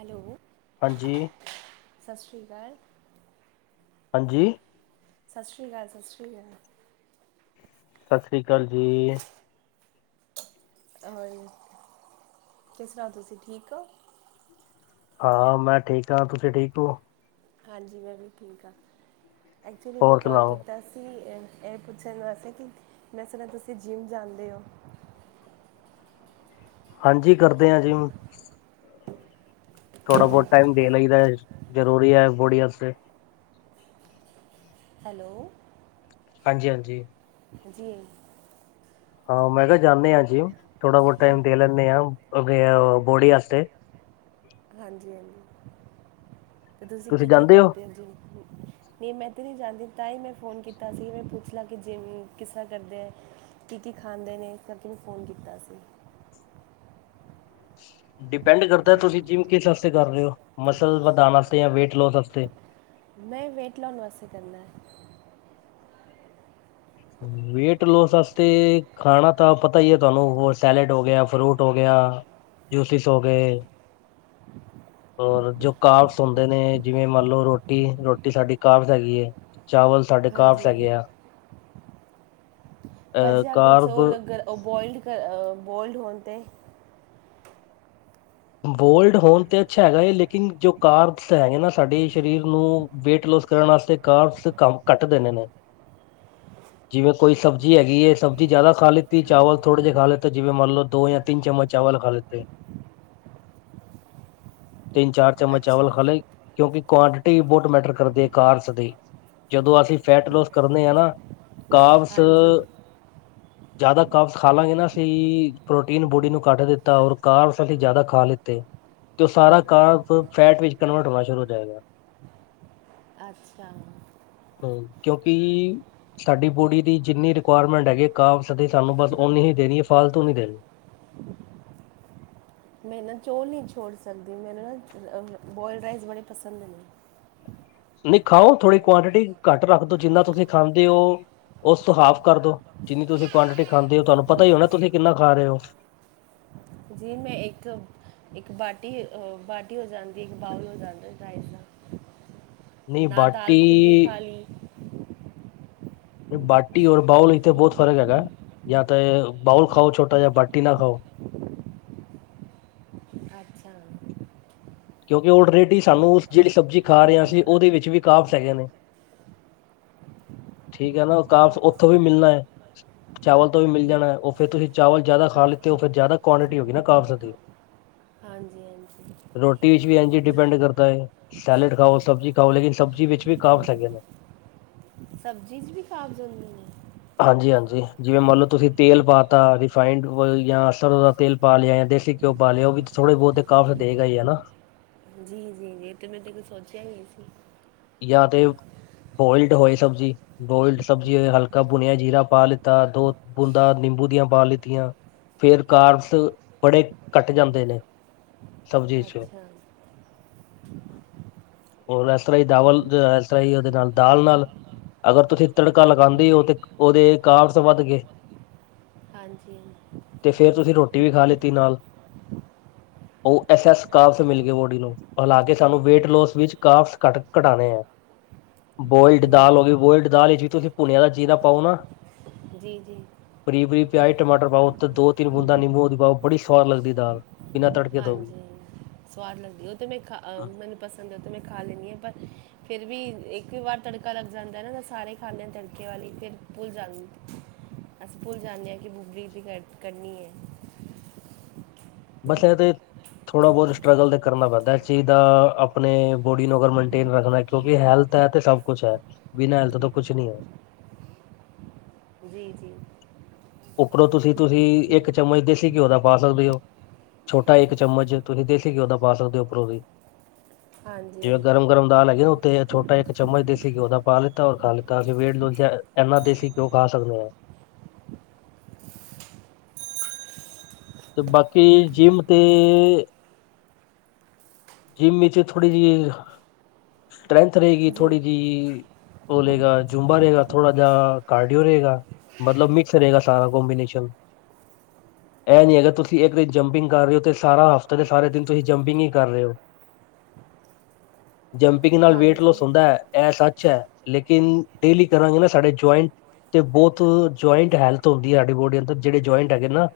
Hello, ਹਾਂਜੀ, ਸਸ ਰੀ ਕਾਲ। ਹਾਂਜੀ, ਸਸ ਰੀ ਕਾਲ, ਸਸ ਰੀ ਕਾਲ। ਸਸ ਰੀ ਕਾਲ ਜੀ। ਹੋਰ ਕੀ ਸੁਣਾਓ, ਤੁਸੀਂ ਠੀਕ ਹੋ। ਹਾਂ ਮੈਂ ਠੀਕ ਹਾਂ, ਤੁਸੀਂ ਠੀਕ ਹੋ। ਹਾਂਜੀ ਮੈਂ ਵੀ ਠੀਕ ਹਾਂ। ਐਕਚੁਲੀ ਮੈਂ ਹੋਰ ਕੌਲ ਸੁਣਾਓ? ਕੀਤਾ ਸੀ। ਇਹ ਪੁੱਛਣ ਵਾਸਤੇ ਕਿ ਮੈਂ ਸੁਣਿਆ ਤੁਸੀਂ ਜਿੰਮ ਜਾਂਦੇ ਹੋ। ਹਾਂਜੀ ਕਰਦੇ ਆ ਜੀ ਹੁਣ ਥੋੜਾ ਬਹੁਤ ਟਾਈਮ ਦੇ ਲਈ ਲਈਦਾ ਜ਼ਰੂਰੀ ਹੈ ਬੋਡੀ ਵਾਸਤੇ। ਹੈਲੋ, ਹਾਂਜੀ -ਹਾਂਜੀ। ਜੀ, ਹਾਂ ਮੈਂ ਕਿਹਾ ਜਾਂਨੇ ਆਂ ਜਿਮ ਥੋੜਾ ਬਹੁਤ ਟਾਈਮ ਦੇ ਲੈਂਦੇ ਹਾਂ ਅ ਬੋਡੀ ਵਾਸਤੇ। ਹਾਂਜੀ -ਹਾਂਜੀ। ਤੇ ਤੁਸੀਂ ਕੀ-ਕੀ ਕਰਦੇ ਹੋ ਜਿਮ ਨਹੀਂ ਮੈਂ ਤਾਂ ਨਹੀਂ ਜਾਂਦੀ ਤਾਂ ਹੀ ਮੈਂ ਫ਼ੋਨ ਕੀਤਾ ਸੀ ਮੈਂ ਪੁੱਛ ਲਾਂ ਕਿ ਜਿਮ ਕਿਸ ਤਰ੍ਹਾਂ ਕਰਦੇ ਹੈ ਕੀ -ਕੀ ਖਾਂਦੇ ਨੇ ਇਸ ਕਰਕੇ ਮੈਂ ਫ਼ੋਨ ਕੀਤਾ ਸੀ। ਡਿਪੈਂਡ ਕਰਦਾ ਤੁਸੀਂ ਜਿੰਮ ਕਿਸ ਵਾਸਤੇ ਕਰ ਰਹੇ ਹੋ ਮਸਲ ਵਧਾਣ ਵਾਸਤੇ ਜਾਂ ਵੇਟ ਲੌਸ ਵਾਸਤੇ। ਮੈਂ ਵੇਟ ਲੌਸ ਵਾਸਤੇ ਕਰਨਾ। ਵੇਟ ਲੋਸ ਵਾਸਤੇ ਖਾਣਾ ਤਾਂ ਪਤਾ ਹੀ ਹੈ ਤੁਹਾਨੂੰ ਹੋਰ ਸੈਲੇਡ ਹੋ ਗਿਆ ਫਰੂਟ ਹੋ ਗਿਆ ਜੂਸਿਸ ਹੋ ਗਏ, ਹੋਰ ਜੋ ਕਾਵਸ ਹੁੰਦੇ ਨੇ ਜਿਵੇਂ ਮੰਨ ਲੋਓ ਰੋਟੀ ਰੋਟੀ ਸਾਡੀ ਕਾਵਸ ਹੈਗੀ ਹੈ ਚਾਵਲ ਸਾਡੇ ਕਾਵਸ ਹਾਂਜੀ ਹੈਗੇ ਆ। ਪਰ ਅ ਜੇ ਅਗਰ ਕਾਰਬ ਚੌਲ ਉਹ ਬੋਆਇਲ ਕਰ ਅ ਅ ਬੋਲਡ ਹੋਣ ਤੇ ਬੋਲਡ ਹੋਣ ਤੇ ਅੱਛਾ ਹੈਗਾ ਹੈ ਲੇਕਿਨ ਜੋ ਕਾਰਬਸ ਹੈਗੇ ਨਾ ਸਾਡੇ ਸਰੀਰ ਨੂੰ ਵੇਟ ਲੋਸ ਕਰਨ ਵਾਸਤੇ ਕਾਰਬਸ ਕੰਮ ਘਟ ਦੇਣੇ ਨੇ, ਜਿਵੇਂ ਕੋਈ ਸਬਜ਼ੀ ਹੈਗੀ ਹੈ ਸਬਜ਼ੀ ਜ਼ਿਆਦਾ ਖਾ ਲਿੱਤੀ ਚਾਵਲ ਥੋੜੇ ਜਿਹੇ ਖਾ ਲਿੱਤੇ ਜਿਵੇਂ ਮੰਨ ਲਓ ਦੋ ਜਾਂ ਤਿੰਨ ਚਮਚ ਚਾਵਲ ਖਾ ਲਿੱਤੇ। ਤਿੰਨ ਚਾਰ ਚਮਚ ਚਾਵਲ ਅੱਛਾ ਖਾ ਲਈ ਕਿਉਂਕਿ ਕੁਆਂਟਿਟੀ ਬਹੁਤ ਮੈਟਰ ਕਰਦੀ ਹੈ ਕਾਰਸ ਦੀ ਜਦੋਂ ਅਸੀਂ ਫੈਟ ਲੋਸ ਕਰਦੇ ਹਾਂ ਨਾ ਕਾਵਸ ਹਾਂਜੀ ਜ਼ਿਆਦਾ ਕਾਵਸ ਖਾ ਲਾਂਗੇ ਨਾ ਅਸੀਂ ਪ੍ਰੋਟੀਨ ਬੋਡੀ ਨੂੰ ਘੱਟ ਦਿੱਤਾ ਔਰ ਕਾਵਸ ਅਸੀਂ ਜ਼ਿਆਦਾ ਖਾ ਲਿੱਤੇ ਤੇ ਉਹ ਸਾਰਾ ਕਾਵਸ ਫੈਟ ਵਿੱਚ ਕਨਵਰਟ ਹੋਣਾ ਸ਼ੁਰੂ ਹੋ ਜਾਏਗਾ, ਅੱਛਾ ਹੂੰ ਕਿਉਂਕਿ ਸਾਡੀ ਬੋਡੀ ਦੀ ਜਿੰਨੀ ਰਿਕੁਆਇਰਮੈਂਟ ਹੈਗੀ ਕਾਵਸ ਨੇ ਸਾਨੂੰ ਬਸ ਓਨੀ ਹੀ ਦੇਣੀ ਹੈ ਫਾਲਤੂ ਨਹੀਂ ਦੇਣੀ। ਮੈਂ ਨਾ ਚੌਲ ਨਹੀਂ ਛੋੜ ਸਕਦੀ, ਮੈਨੂੰ ਨਾ ਬੋਆਇਲਡ ਰਾਈਸ ਬੜੇ ਪਸੰਦ ਨੇ। ਨਹੀਂ ਖਾਓ ਥੋੜ੍ਹੀ ਕੁਆਂਟਿਟੀ ਘੱਟ ਰੱਖ ਦੋ ਜਿੰਨਾ ਤੁਸੀਂ ਖਾਂਦੇ ਹੋ ਉਸ ਤੋਂ ਹਾਫ ਕਰਦੋ, ਜਿੰਨੀ ਤੁਸੀਂ ਕੁਆਂਟਿਟੀ ਖਾਂਦੇ ਹੋ ਤੁਹਾਨੂੰ ਪਤਾ ਹੀ ਹੋਣਾ ਤੁਸੀਂ ਕਿੰਨਾ ਖਾ ਰਹੇ ਹੋ। ਜੀ ਮੈਂ ਇੱਕ ਇੱਕ ਬਾਟੀ -ਬਾਟੀ ਹੋ ਜਾਂਦੀ ਇੱਕ ਬਾਊਲ ਹੋ ਜਾਂਦਾ ਰਾਈਸ ਦਾ। ਨਹੀਂ ਨਾਲ ਦਾਲ ਖੁੱਲੀ ਬਾਟੀ ਖਾਲੀ। [unintelligible] ਬਾਟੀ ਔਰ ਬਾਊਲ ਇੱਥੇ ਬਹੁਤ ਫ਼ਰਕ ਹੈਗਾ ਜਾਂ ਤਾਂ ਬਾਊਲ ਖਾਓ ਛੋਟਾ ਜਾਂ ਬਾਟੀ ਨਾ ਖਾਓ। ਅੱਛਾ ਕਿਉਂਕਿ ਓਲਰੇਡੀ ਸਾਨੂੰ ਉਸ ਜਿਹੜੀ ਸਬਜ਼ੀ ਖਾ ਰਹੇ ਹਾਂ ਅਸੀਂ ਉਹਦੇ ਵਿੱਚ ਵੀ ਕਾਵਸ ਹੈਗੇ ਨੇ ਠੀਕ ਹੈ ਨਾ ਉਹ ਕਾਵਸ ਉੱਥੋਂ ਵੀ ਮਿਲਣਾ ਹੈ ਚਾਵਲ ਤੋਂ ਵੀ ਮਿਲ ਜਾਣਾ ਉਹ ਫੇ ਤੁਸੀਂ ਚਾਵਲ ਜਿਆਦਾ ਖਾ ਲਿੱਤੇ ਫਿਰ ਜ਼ਿਆਦਾ ਕੁਆਟਿਟੀ ਹੋ ਗਈ ਨਾ ਕਾਵਸ ਦੀ ਹਾਂਜੀ ਹਾਂਜੀ ਰੋ ਟੀ ਵਿੱਚ ਵੀ ਡਿਪੈਂਡ ਕਰਦਾ ਹੈ ਸੈਲਡ ਖਾਓ, ਸਬਜ਼ੀ ਖਾਓ ਲੇਕਿਨ ਸਬਜ਼ੀ ਵਿੱਚ ਵੀ ਕਾਕਸ ਹੈਗੇ ਨੇ। ਸਬਜ਼ੀ ਚ ਵੀ ਕਾਬਸ ਹੋੜੇ ਹੈ। ਹਾਂਜੀ ਹਾਂਜੀ ਜਿਵੇਂ ਮੰਨ ਲਓ ਤੁਸੀਂ ਤੇਲ ਪਾਤਾਾ ਰਿਫਾਇਡ ਜਾਂ ਅਸਰ ਦਾ ਤੇਲ ਪਾ ਲਿਆ ਜਾਂ ਦੇਸੀ ਘਿਓ ਪਾ ਲਿਆ ਉਹ ਵੀ ਥੋੜੇ ਬਹੁਤ ਕਾਫ਼ਤ ਹੈਗਾ ਹੀਾ। ਜੀ ਜੀ ਤੇ ਮੈਂ ਤੇ ਕੋ ਸੋਚਿਆ ਹੀ ਨਹੀਂ ਸੀ। ਜਾਂ ਤੇ ਬੋਇਲਡ ਹੋਏ ਸਬਜ਼ੀ ਬੋਇਲਡ ਸਬਜ਼ੀ ਹੋ ਹਲਕਾ ਭੁਣਿਆ ਜੀਰਾ ਪਾ ਲਿੱਤਾ ਦੋ ਬੂੰਦ ਨਿੰਬੂ ਦੀਆਂ ਪਾ ਲਿੱਤੀਆਂ ਫੇਰ ਕਾਰਬਸ ਬੜੇ ਕੱਟ ਜਾਂਦੇ ਨੇ ਸਬਜ਼ੀ ਚ। ਅੱਛਾ ਇਸਰ ਦਾਵਲ ਇਸ ਤਰ੍ਹਾਂ ਹੀ ਉਹਦੇ ਨਾਲ ਦਾਲ ਨਾਲ ਅਗਰ ਤੁਸੀਂ ਤੜਕਾ ਲਗਾਉਂਦੇ ਹੋ ਤੇ ਉਹਦੇ ਕਾਬਸ ਵੱਧ ਗਏ ਹਾਂਜੀ ਤੇ ਫੇਿਰ ਤੁਸੀਂ ਰੋਟੀ ਵੀ ਖਾ ਲਿੱਤੀ ਨਾਲ ਉਹ ਐਸ ਐਸ ਕਾਬਸ ਮਿਲ ਗਏ ਬੋਡੀ ਨੂੰ ਹਾਲਾਂਕਿ ਸਾਨੂੰ ਵੇਟ ਲੋਸ ਵਿੱਚ ਕਾਬਸ ਘਟ ਘਟਾਣੇ ਹੈ ਬੋਇਲਡ ਹੂੰ ਦਾਲ ਹੋ ਗਈ ਬੋਇਲਡ ਦਾਲ ਚ ਤੁਸੀਂ ਭੁਣਿਆ ਦਾ ਜੀਰਾ ਪਾਓ ਨਾ। ਜੀ, ਜੀ। ਬਰੀਕ ਬਰੀਕ ਪਿਆਜ ਟਮਾਟਰ ਪਾਓ ਤੇ ਦੋ ਤਿੰਨ ਬੂੰਦਾ ਨਿੰਬੂ ਦੀ ਪਾਓ ਬੜੀ ਸਆਦ ਲੱਗਦੀ ਦਾਲ। ਬਿਨਾਂ ਤੜਕੇ ਤੋਂ ਵੀ ਹਾਂਜੀ। ਸਵਾਦ ਲੱਗਦੀ ਉਹ ਤਾਂ ਮੈਂ ਖਾ ਮੈਨੂੰ ਪਸੰਦ ਆ ਤਾਂ ਮੈਂ ਖਾ ਲੈਂਦੀ ਹਾਂ। ਪਰ ਫਿਰ ਵੀ ਇੱਕ ਵਾਰ ਤੜਕਾ ਲੱਗ ਜਾਂਦਾ ਨਾ ਸਾਰੇ ਖਾਦੇ ਆ ਤੜਕੇ ਵਾਲੀ ਫਿਰ ਭੁੱਲ ਜਾਂ ਅਸ ਭੁੱਲ ਜਾਂਦੇ ਆ ਕਿ [unintelligible] ਹੈ। ਬਸ ਇਹ ਤੇ ਥੋੜ੍ਹਾ ਬਹੁਤ ਸਟਰਗਲ ਤੇ ਕਰਨਾ ਪੈਂਦਾ ਇਸ ਚੀਜ਼ ਦਾ ਆਪਣੇ ਬੋਡੀ ਨੂੰ ਅਗਰ ਮੇਨਟੇਨ ਰੱਖਣਾ ਕਿਉਂਕਿ ਹੈਲਥ ਹੈ। ਤੇ ਸਭ ਕੁਛ ਹੈ। ਬਿਨਾਂ ਹੈਲਥ ਤੋਂ ਕੁਛ ਨਹੀ ਹੈ। ਜੀ ਜੀ ਉੱਪਰੋਂ ਤੁਸੀਂ ਤੁਸੀਂ ਇੱਕ ਚਮਚ ਦੇਸੀ ਘਿਓ ਦਾ ਪਾ ਸਕਦੇ ਹੋ ਛੋਟਾ ਇੱਕ ਚਮਚ ਤੁਸੀਂ ਦੇਸੀ ਘਿਓ ਦਾ ਪਾ ਸਕਦੇ ਹੋ ਉੱਪਰੋਂ ਵੀ। ਹਾਂਜੀ ਜਿਵੇਂ ਹਾਂਜੀ ਗਰਮ ਗਰਮ ਦਾਲ ਹੈਗੀ ਨਾ। ਤੇ ਛੋਟਾ ਇੱਕ ਚਮਚ ਦੇਸੀ ਘਿਓ ਦਾ ਪਾ ਲਿੱਤਾ ਔਰ ਖਾ ਲਿੱਤਾ ਅਸੀਂ ਵੇ ਇਨਾ ਦੇਸੀ ਘਿਓ ਖਾ ਸਕਦੇ ਹਾਂ। ਤੇ ਬਾਕੀ ਜਿੰਮ ਤੇ ਜਿੰਮ ਇਥੇ ਥੋੜੀ ਜਿ ਸਟਰੈਂਥ ਰਹੇਗੀ। ਜੀ ਥੋੜ੍ਹੀ ਜਿਹੀ ਉਹ ਲਗਾ ਜੂੰਬਾ ਰਹੇਗਾ ਥੋੜ੍ਹਾ ਜਿਹਾ ਕਾਰਡੀਓ ਰਹੇਗਾ ਮਤਲਬ ਮਿਕਸ ਰਹੇਗਾ ਸਾਰਾ ਕੋਂਬੀਨੇਸ਼ਨ ਇਹ ਨਹੀ ਹੈਗਾ ਤੁਸੀਂ ਇੱਕ ਦਿਨ ਜੰਪਿੰਗ ਕਰ ਰਹੇ ਹੋ ਤੇ ਸਾਰਾ ਹਫ਼ਤਾ ਦੇ ਸਾਰੇ ਦਿਨ ਤੁਸੀਂ ਜੰਪਿੰਗ ਹੀ ਕਰ ਰਹੇ ਹੋ। ਜੰਪਿੰਗ ਨਾਲ ਵੇਟ ਹਾਂਜੀ ਲੋਸ ਹੁੰਦਾ ਹੈ। ਇਹ ਸੱਚ ਅੱਛਾ ਲੇਕਿਨ ਡੇਲੀ ਕਰਾਂਗੇ। ਨਾ ਸਾਡੇ ਜਆਇੰਟ ਤੇ ਬਹੁਤ ਜਆਇੰਟ ਹੈਲਥ ਹੁੰਦੀ ਹੈ। ਸਾਡੀ ਬੋਡੀ ਅੰ ਜਿਹੜੇ ਜੁਆਇੰਟ ਹੈਗੇ ਨਾ।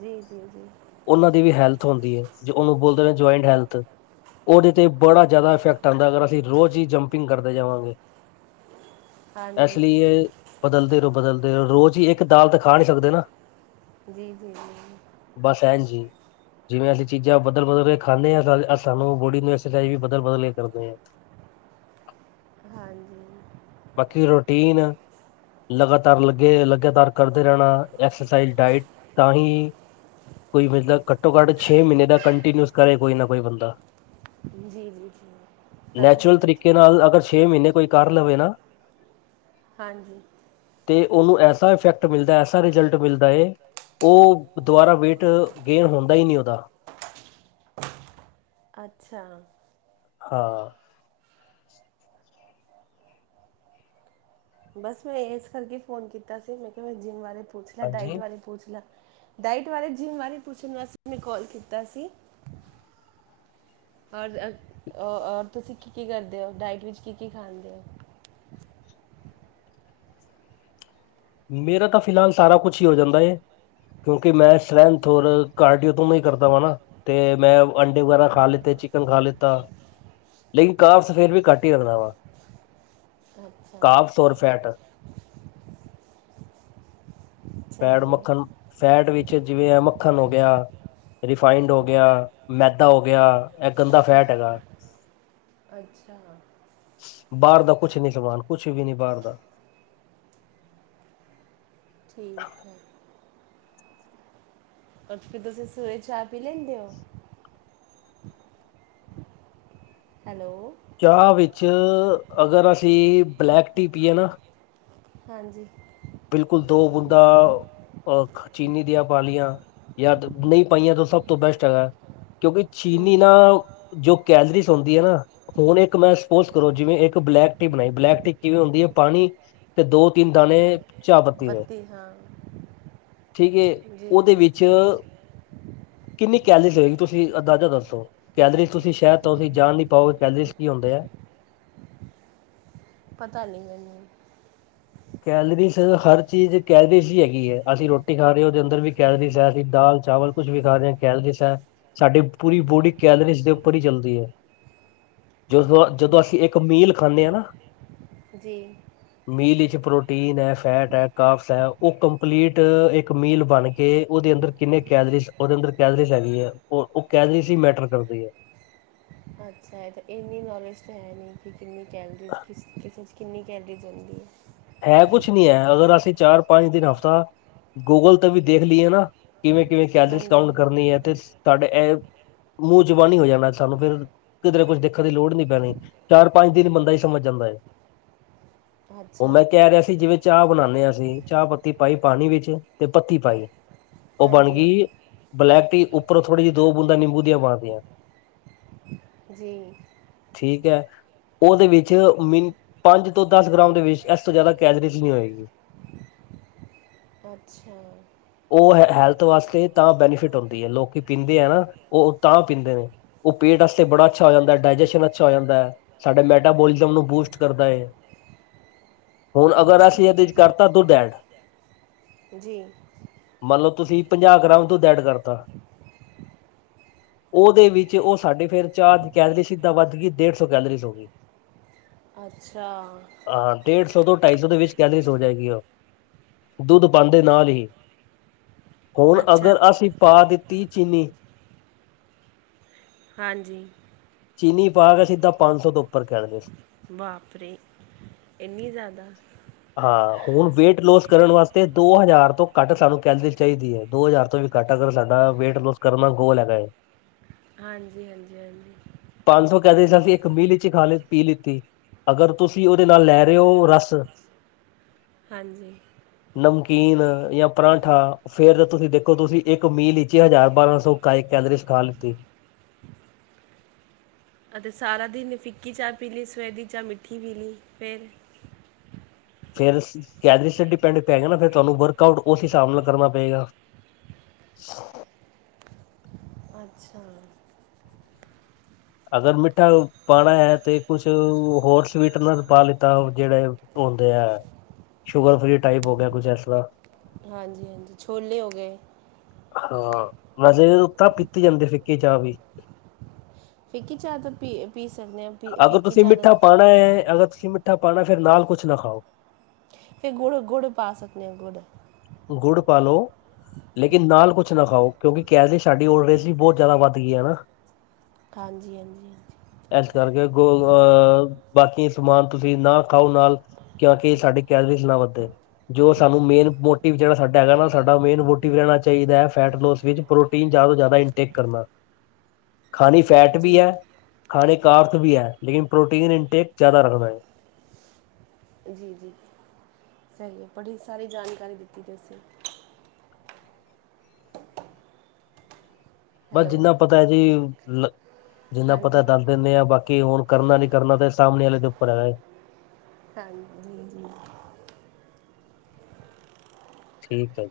ਜੀ, ਜੀ, ਜੀ। ਉਹਨਾਂ ਦੀ ਵੀ ਹੈਲਥ ਹੁੰਦੀ ਹੈ। ਜੋ ਉਹਨੂੰ ਬੋਲਦੇ ਨੇ ਜੁਆਇੰਟ ਹੈਲਥ ਉਹਦੇ 'ਤੇ ਬੜਾ ਜ਼ਿਆਦਾ ਇਫੈਕਟ ਆਉਂਦਾ ਅਗਰ ਅਸੀਂ ਰੋਜ਼ ਹੀ ਜੰਪਿੰਗ ਕਰਦੇ ਜਾਵਾਂਗੇ। ਇਸ ਹਾਂਜੀ ਲਈ ਬਦਲਦੇ ਲੋ। ਬਦਲਦੇ ਰੋਜ਼ ਹੀ ਇੱਕ ਦਾਲ ਤਾਂ ਖਾ ਨਹੀਂ ਸਕਦੇ ਨਾ। ਜੀ, ਜੀ, ਜੀ। ਬ ਸਹਿ ਜੀ ਜਿਵੇਂ ਅਸੀਂ ਚੀਜ਼ਾਂ ਬਦਲ, ਬਦਲ ਕੇ ਖਾਂਦੇ ਸਾਨੂੰ ਬੋਡੀ ਨੂੰ ਐਕਸਰਸਾਈਜ਼ ਵੀ ਬਦਲ, ਬਦਲ ਕੇ ਕਰਦੇ ਹ [unintelligible] ਹਾਂਜੀ ਬਾਕੀ ਰੂਟੀਨ ਲਗਾਤਾਰ ਲੱਗੇ ਲਗਾਤਾਰ ਕਰਦੇ ਰਹਿਣਾ ਐਕਸਰਸਾਈਜ਼ ਡਾਇਟ ਤਾਂ ਹੀ ਕੋਈ ਮਤਲਬ ਘੱਟੋ ਘੱਟ ਛੇ ਮਹੀਨੇ ਦਾ ਕੰਟੀਨਿਊਸ ਕਰੇ ਕੋਈ ਨਾ ਕੋਈ ਬੰਦਾ। ਜੀ, ਜੀ, ਜੀ। ਤਾਂ ਨੈਚੁਰਲ ਤਰੀਕੇ ਨਾਲ ਅਗਰ ਛੇ ਮਹੀਨੇ ਕੋਈ ਕਰ ਲਵੇ ਨਾ। ਹਾਂਜੀ। ਤੇ ਉਹਨੂੰ ਐਸਾ ਇਫੈਕਟ ਮਿਲਦਾ, ਐਸਾ ਰਿਜ਼ਲਟ ਮਿਲਦਾ ਹੈਏ ਉਹ ਦੁਬਾਰਾ ਵੇਟ ਗੇਨ ਹੁੰਦਾ ਹੀ ਨਹੀਂ ਉਹਦਾ। ਅੱਛਾ। ਹਾਂ। [unintelligible] ਬਸ ਮੈਂ ਇਸ ਕਰਕੇ ਫੋਨ ਕੀਤਾ ਸੀ ਮੈਂ ਕਿਹਾ ਮ ਜਿੰਮ ਬਾਰੇ ਪੁੱਛਲਾ ਹਾਂਜੀ ਡਾਈਟ ਬਾਰੇ ਪੁੱਛਲਾ। ਡਾਇਟ ਬਾਰੇ ਜਿਮ ਬਾਰੇ ਪੁੱਛਣ ਵਾਸਤੇ ਮ ਕਾਲ ਕੀਤਾ ਸੀ ਹੋਰ ਹੋਰ ਤੁਸੀਂ ਕੀ ਕੀ ਕਰਦੇ ਹੋ ਡਾਇਟ ਵਿੱਚ ਕੀ ਕੀ ਖਾਂਦੇ ਹੋ? ਮੇਰਾ ਤਾਂ ਫਿਲਹਾਲ ਸਾਰਾ ਕੁਛ ਹੀ ਹੋ ਜਾਂਦਾ ਏ ਕਿਉਂਕਿ ਮੈਂ ਸਰੈਂਥ ਔਰ ਕਾਰਡੀਓ ਤੋਂ ਹੀ ਕਰਦਾ ਵਾਂ ਨਾ ਤੇ ਮੈਂ ਅੰਡੇ ਵਗੈਰਾ ਖਾ ਲਿੱਤੇ ਚਿਕਨ ਖਾ ਲਿੱਤਾ ਲੇਕਿਨ ਕਾਪਸ ਫੇਿਰ ਵੀ ਘੱਟ ਹੀ ਰੱਖਦਾ ਵਾਂ ਕਾਪਸ ਔਰ ਫੈਟ ਪੈੜ ਮੱਖਣ ਫੈਟ ਵੀ। ਪਿੱਛੇ ਜਿਵੇਂ ਮੱਖਣ ਹੋ ਗਿਆ ਰਫਾਇੰਡ ਹੋ ਗਿਆ ਮੈਦਾ ਹੋ ਗਿਆ ਇਹ ਗੰਦਾ ਫੈਟ ਹੈਗਾ ਬਾਹਰ ਦਾ ਕੁਛ ਨੀ ਸਮਾਨ ਕੁਛ ਵੀ ਨੀ ਬਾਹਰ ਦਾ [inaudible] ਪਰ ਫਿਰ ਤੁਸੀਂ ਸਵੇਰੇ ਚਾਅ ਪੀ ਲੈਂਦੇ ਹੋ? ਹੈਲੋ ਚਾਹ ਵਿੱਚ ਅਗਰ ਅਸੀਂ ਬਲੈਕ ਟੀ ਪੀਏ ਨਾ ਹਾਂਜੀ ਬਿਲਕੁਲ ਦੋ ਬੂੰਦਾ ਅ ਚੀਨੀ ਦੀਆਂ ਪਾਾਲੀਆਂ ਜਾਂ ਨਹੀਂ ਪਾਈਆਂ ਤਾਂ ਸਭ ਤੋਂ ਬੈਸਟ ਹੈਗਾ। ਕਿਉਂਕਿ ਹੂੰ ਚੀਨੀ ਨਾ ਹੂੰ ਜੋ ਕੈਲਰੀਜ਼ ਹੁੰਦੀ ਹੈ ਨਾ ਹੁਣ ਇੱਕ ਮੈਂ ਸਪੋਜ ਕਰੋ ਜਿਵੇਂ ਇੱਕ ਬਲੈਕ ਟੀ ਬਣਾਈ ਬਲੈਕ ਟੀ ਕਿਵੇਂ ਹੁੰਦੀ ਹੈ ਪਾਣੀ ਤੇ ਦੋ ਤਿੰਨ ਦਾਣੇ ਚਾਹ ਪੱਤੀ ਦੇ ਠੀਕ ਹੈ ਜੀ ਉਹਦੇ ਜੀ ਵਿੱਚ ਕਿੰਨੀ ਕੈਲਰੀਜ਼ ਹੋਏਗੀ ਤੁਸੀਂ ਅੰਦਾਜ਼ਾ ਦੱਸੋ ਕੈਲਰੀਜ਼ ਤੁਸੀਂ ਸ਼ਾਇਦ ਤੁਸੀਂ ਜਾਣ ਨਹੀਂ ਪਾਓਗੇ ਕੈਲਰੀਜ਼ ਕੀ ਹੁੰਦੇ ਹੈ ਪਤਾ ਨੀ ਮੈਨੂੰ ਕੈਲਰੀਜ਼ ਹਰ ਚੀਜ਼ ਕੈਲਰੀਜ਼ ਹੀ ਹੈਗੀ ਹੈ ਅਸੀਂ ਰੋਟੀ ਖਾ ਰਹੇ ਹਾਂ ਉਹਦੇ ਅੰਦਰ ਵੀ ਕੈਲਰੀਜ਼ ਹੈ ਅਸੀਂ ਦਾਲ ਚਾਵਲ ਕੁਛ ਵੀ ਖਾ ਰਹੇ ਹਾਂ ਕੈਲਰੀਜ਼ ਹੈ ਸਾਡੀ ਪੂਰੀ ਬੋਡੀ ਕੈਲਰੀਜ਼ ਦੇ ਉੱਪਰ ਹੀ ਚੱਲਦੀ ਹੈ ਜਦੋਂ ਜਦੋਂ ਅਸੀਂ ਇੱਕ ਮੀਲ ਖਾਂਦੇ ਹਾਂ ਨਾ ਜੀ ਮੀਲ ਵਿੱਚ ਪ੍ਰੋਟੀਨ ਹੈ ਫੈਟ ਹੈ ਕਾਫਸ ਹੈ ਉਹ ਕੰਪਲੀਟ ਇੱਕ ਮੀਲ ਬਣ ਕੇ ਉਹਦੇ ਅੰਦਰ ਕਿੰਨੇ ਕੈਲਰੀਜ਼ ਉਹਦੇ ਅੰਦਰ ਕੈਲਰੀਜ਼ ਹੈਗੀ ਹੈ ਉਹ ਉਹ ਕੈਲਰੀਜ਼ ਹੀ ਮੈਟਰ ਕਰਦੀ ਹੈ। ਅੱਛਾ ਇਹ ਤਾਂ ਇੰਨੀ ਨੌਲੇਜ ਤਾਂ ਹੈ ਨਹੀਂ। ਕਿੰਨੀ ਕੈਲਰੀ ਕਿਸ ਕਿਸ ਕਿੰਨੀ ਕੈਲੋਰੀਜ ਹੁੰਦੀ ਹੈ? ਹੈ ਕੁਛ ਨਹੀਂ ਹੈ ਅਗਰ ਅਸੀਂ ਚਾਰ ਪੰਜ ਦਿਨ ਹਫ਼ਤਾ ਗੂਗਲ ਤੇ ਵੀ ਦੇਖ ਲਈਏ ਨਾ। ਕਿਵੇਂ ਕਿਵੇਂ ਕਿਆ ਹਾਂਜੀ ਡਿਸਕਾਊਂਟ ਹਾਂ। ਕਰਨੀ ਹੈ ਤੇ ਸਾਡੇ ਇਹ ਮੂੰਹ ਜਬਾਨੀ ਹੋ ਜਾਣਾ ਸਾਨੂੰ ਫਿਰ ਕਿਧਰੇ ਕੁਝ ਦੇਖਣ ਦੀ ਲੋੜ ਨੀ ਪੈਣੀ ਚਾਰ ਪੰਜ ਦਿਨ ਵਿੱਚ ਬੰਦਾ ਹੀ ਸਮਝ ਜਾਂਦਾ ਹੈ। ਉਹ ਮੈਂ ਅੱਛਾ ਕਹਿ ਰਿਹਾ ਸੀ ਜਿਵੇਂ ਚਾਹ ਬਣਾਉਂਦੇ ਹਾਂ। ਅਸੀ ਚਾਹ ਪੱਤੀ ਪਾਈ ਪਾਣੀ ਵਿੱਚ ਤੇ ਪੱਤੀ ਪਾਈ। ਉਹ ਬਣ ਹਾਂਜੀ ਗਈ ਹਾਂਜੀ ਬਲੈਕ ਟੀ ਉੱਪ ਉੱਪਰੋਂ ਥੋੜੀ ਜਿਹੀ ਦੋ ਬੂੰਦਾ ਨਿੰਬੂ ਦੀਆਂ ਪਾ ਦਿੱਤੀਆਂ। ਜੀ ਠੀਕ ਹੈ ਉਹਦੇ ਵਿੱਚ ਮ ਪੰਜ ਤੋਂ ਦਸ ਗ੍ਰਾਮ ਦੇ ਵਿੱਚ ਇਸ ਤੋਂ ਜ਼ਿਆਦਾ ਕੈਲੋਰੀਜ਼ ਨਹੀਂ ਹੋਏਗੀ। ਅੱਛਾ ਉਹ ਹੈਲਥ ਵਾਸਤੇ ਤਾਂ ਬੈਨੀਫਿਟ ਹੁੰਦੀ ਹੈ ਲੋਕੀ ਪੀਂਦੇ ਹੈ ਨਾ ਉਹ ਤਾਂ ਪੀਂਦੇ ਨੇ ਉਹ ਪੇਟ ਵਾਸਤੇ ਬੜਾ ਅੱਛਾ ਹੋ ਜਾਂਦਾ ਡਾਇਜੈਸ਼ਨ ਅੱਛਾ ਹੋ ਜਾਂਦਾ ਹੈ ਸਾਡੇ ਮੈਟਾਪੋਲਿਸਮ ਨੂੰ ਬੂਸਟ ਕਰਦਾ ਹੈ। ਹੁਣ ਅਗਰ ਸਹੀ ਅਸੀਂ ਇਹਦੇ ਵਿੱਚ ਕਰਤਾ ਦੁੱਧ ਐਡ। ਜੀ ਮੰਨਲਓ ਤੁਸੀਂ ਪੰਜਾਹ ਗ੍ਰਾਮ ਦੁੱਧ ਐਡ ਕਰਤਾ ਉਹਦੇ ਵਿੱਚ ਉਹ ਸਾਡੇ ਫੇਿਰ ਚਾਹ ਵਿੱਚ ਕੈਲਰੀਜ਼ਸਿੱਧਾ ਵੱਧ ਗਈ ਡੇਢ ਸੌ ਕੈਲਰੀਜ਼ ਹੋ ਗਈ। ਅੱਛਾ ਹਾਂ ਡੇਢ ਸੌ ਤੋਂ ਢਾਈ ਸੌ ਦੇ ਵਿੱਚ ਕੈਲਰੀਜ਼ ਹੋ ਜਾਏਗੀ ਉਹ ਦੁੱਧ ਪਾਉਦੇ ਨਾਲ ਹੀ। ਹੁਣ ਅੱਛਾ ਅਗਰ ਅੱਛਾ ਅਸੀਂ ਪਾ ਦਿੱਤੀ। ਚੀਨੀ ਹਾਂਜੀ ਚੀਨੀ ਪਾ ਕੇ ਸਿੱਧਾ ਪੰਜ ਸੌ ਤੋਂ ਉੱਪਰ ਕਹਿ ਦਿਓ ਬਾਪਰੇ ਇੰਨੀ ਜ਼ਿਆਦਾ ਹਾਂ ਹੁਣ ਵੇਟ ਲੋਸ ਕਰਨ ਵਾਸਤੇ ਦੋ ਹਜ਼ਾਰ ਤੋਂ ਘੱਟ ਸਾਨੂੰ ਕੈਲਰੀ ਚਾਹੀਦੀ ਹੈ ਦੋ ਹਜ਼ਾਰ ਤੋਂ ਵੀ ਘੱਟ ਅਗਰ ਸਾਡਾ ਵੇਟ ਲੋਸ ਕਰਨ ਦਾ ਗੋਲ ਹੈਗਾ ਹੈ ਹਾਂਜੀ ਹਾਂਜੀ ਹਾਂਜੀ ਕਹਿੰਦੇ ਸੀਂ ਇੱਕ ਮਿੰਟ ਚੀ ਖਾ ਪੀ ਲਿੱਤੀ ਅਗਰ ਤੁਸੀਂ ਤੁਸੀਂ ਉਹਦੇ ਨਾਲ ਲੈ ਰਹੇ ਹੋ ਰਸ ਹਾਂਜੀ ਨਮਕੀਨ ਜਾਂ ਪਰਾਂਠਾ ਫੇਰ ਤਾਂ ਤੁਸੀਂ ਦੇਖੋ ਤੁਸੀਂ ਇੱਕ ਮਿੰਟ ਵਿੱਚ ਹਜ਼ਾਰ ਬਾਰਾਂ ਸੌ ਕਏ ਕੈਲੋਰੀਜ ਖਾ ਲਿੱਤੀ ਅਤੇ ਸਾਰਾ ਦਿਨ ਫਿੱਕੀ ਚਾਹ ਪੀ ਲਈ ਸਵੇਰ ਦੀ ਚਾਹ ਮਿੱਠੀ ਪੀ ਲਈ ਫੇਿਰ ਫੇਰ ਕੈਦ ਤੇ ਡਿਪੈਂਡ ਪੈਗਾ ਨਾ ਫਿਰ ਤੁਹਾਨੂੰ ਵਰਕ ਆਊਟ ਉਸ ਹਿਸਾਬ ਨਾਲ ਕਰਨਾ ਪਏਗਾ ਅੱਛਾ ਅਗਰ ਮਿੱਠਾ ਪਾਉਣਾ ਹੈ ਤੇ ਕੁਛ ਹੋਰ ਸਵੀਟ ਨਾਲ ਪਾ ਲਿੱਤਾ ਜਿਹੜੇ ਹੁੰਦੇ ਹੈ ਸ਼ੂਗਰ ਫ੍ਰਰੀ ਟਾਈਪ ਹੋ ਗਿਆ ਕੁਛ ਇਸਰ ਹਾਂਜੀ ਹਾਂਜੀ ਛੋਲੇ ਹੋ ਗਏ ਹਾਂ ਮੇ ਤਾਂ ਪੀਤੇ ਜਾਂਦੇ ਫਿੱਕੇ ਚਾਹ ਵੀ ਫਕੀ ਚਾਹ ਤਾਂ ਪੀ ਪੀ ਸਕਦੇ ਹਾਂ ਪੀ ਅਗਰ ਫਿੱਕੀ ਤੁਸੀਂ ਚਾਹ ਤਾਂ ਮਿੱਠਾ ਪਾਉਣਾ ਹੈ ਅਗਰ ਅ ਮਿੱਠਾ ਪਾਉਣਾ ਫਿਰ ਨਾਲ ਕੁਛ ਨਾ ਖਾਓ ਇਹ ਗੁੜ ਗੁੜ ਪਾ ਸਕਦੇ ਹਾਂ ਗੁੜ [inaudible] ਹਾਂਜੀ ਹਾਂਜੀ ਹਾਂਜੀ ਇਸ ਕਰਕੇ ਗੋ ਅਹ ਬਾਕੀ ਸਮਾਨ ਤੁਸੀਂ ਨਾ ਖਾਓ ਨਾਲ ਕਿਉਂਕਿ ਸਾਡੀ ਕੈਲਰੀਜ਼ ਨਾ ਵੱਧੇ ਜੋ ਸਾਨੂੰ ਮੇਨ ਮੋਟਿਵ ਜਿਹੜਾ ਸਾਡਾ ਹੈਗਾ ਨਾ ਸਾਡਾ ਮੇਨ ਮੋਟਿਵ ਰਹਿਣਾ ਚਾਹੀਦਾ ਹੈ ਫੈਟ ਲੋਸ ਵਿੱਚ ਪ੍ਰੋਟੀਨ ਜ਼ਿਆਦਾ ਤੋਂ ਜ਼ਿਆਦਾ ਇਨਟੇਕ ਕਰਨਾ ਖਾਣੀ ਫੈਟ ਵੀ ਹਾਂਜੀ ਹੈ ਖਾਣੇ ਅਰਥ ਵੀ ਹੈ ਲੇਕਿਨ ਪ੍ਰੋਟੀਨ ਇਨਟੇਕ ਜਿਆਦਾ ਰੱਖਦਾ ਕੀ ਕਰਨਵੀ ਹੈ ਲੇਨ ਪ੍ਰੋਟੀਨ ਇਨਟੇਕ ਜ਼ਿਆਦਾ ਰੱਖਦਾ ਹੈ ਜੀ ਜੀ ਸਹੀ ਹੈ ਬੜੀ ਸਾਰੀ ਜਾਣਕਾਰੀ ਦਿੱਤੀ ਦੀ ਤੁਸੀਂ ਬਸ ਹੈਲੋ ਜਿੰਨਾ ਪਤਾ ਹੈ ਜੀ ਲ ਜਿੰਨਾ ਪਤਾ ਹਾਂਜੀ ਦੱਸ ਦਿੰਦੇ ਆ ਬਾਕੀ ਕਿ ਹੁਣ ਕਰਨਾ ਨੀ ਕਰਨਾ ਤੇ ਸਾਹਮਣੇ ਵਾਲੇ ਦੇ ਉੱਪਰ ਹੈਗਾ ਜੀ ਜੀ ਠੀਕ ਹੈ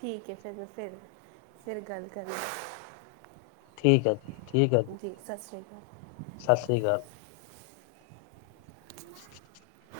ਠੀਕ ਹੈ ਫਿਰ ਮੈਂ ਫਿਰ ਫਿਰ ਗੱਲ ਕਰਾਂ ਠੀਕ ਹੈ ਠੀਕ ਹੈ ਜੀ ਸਤਿ ਸ਼੍ਰੀ ਅਕਾਲ ਸਤਿ ਸ੍ਰੀ ਅਕਾਲ [inaudible]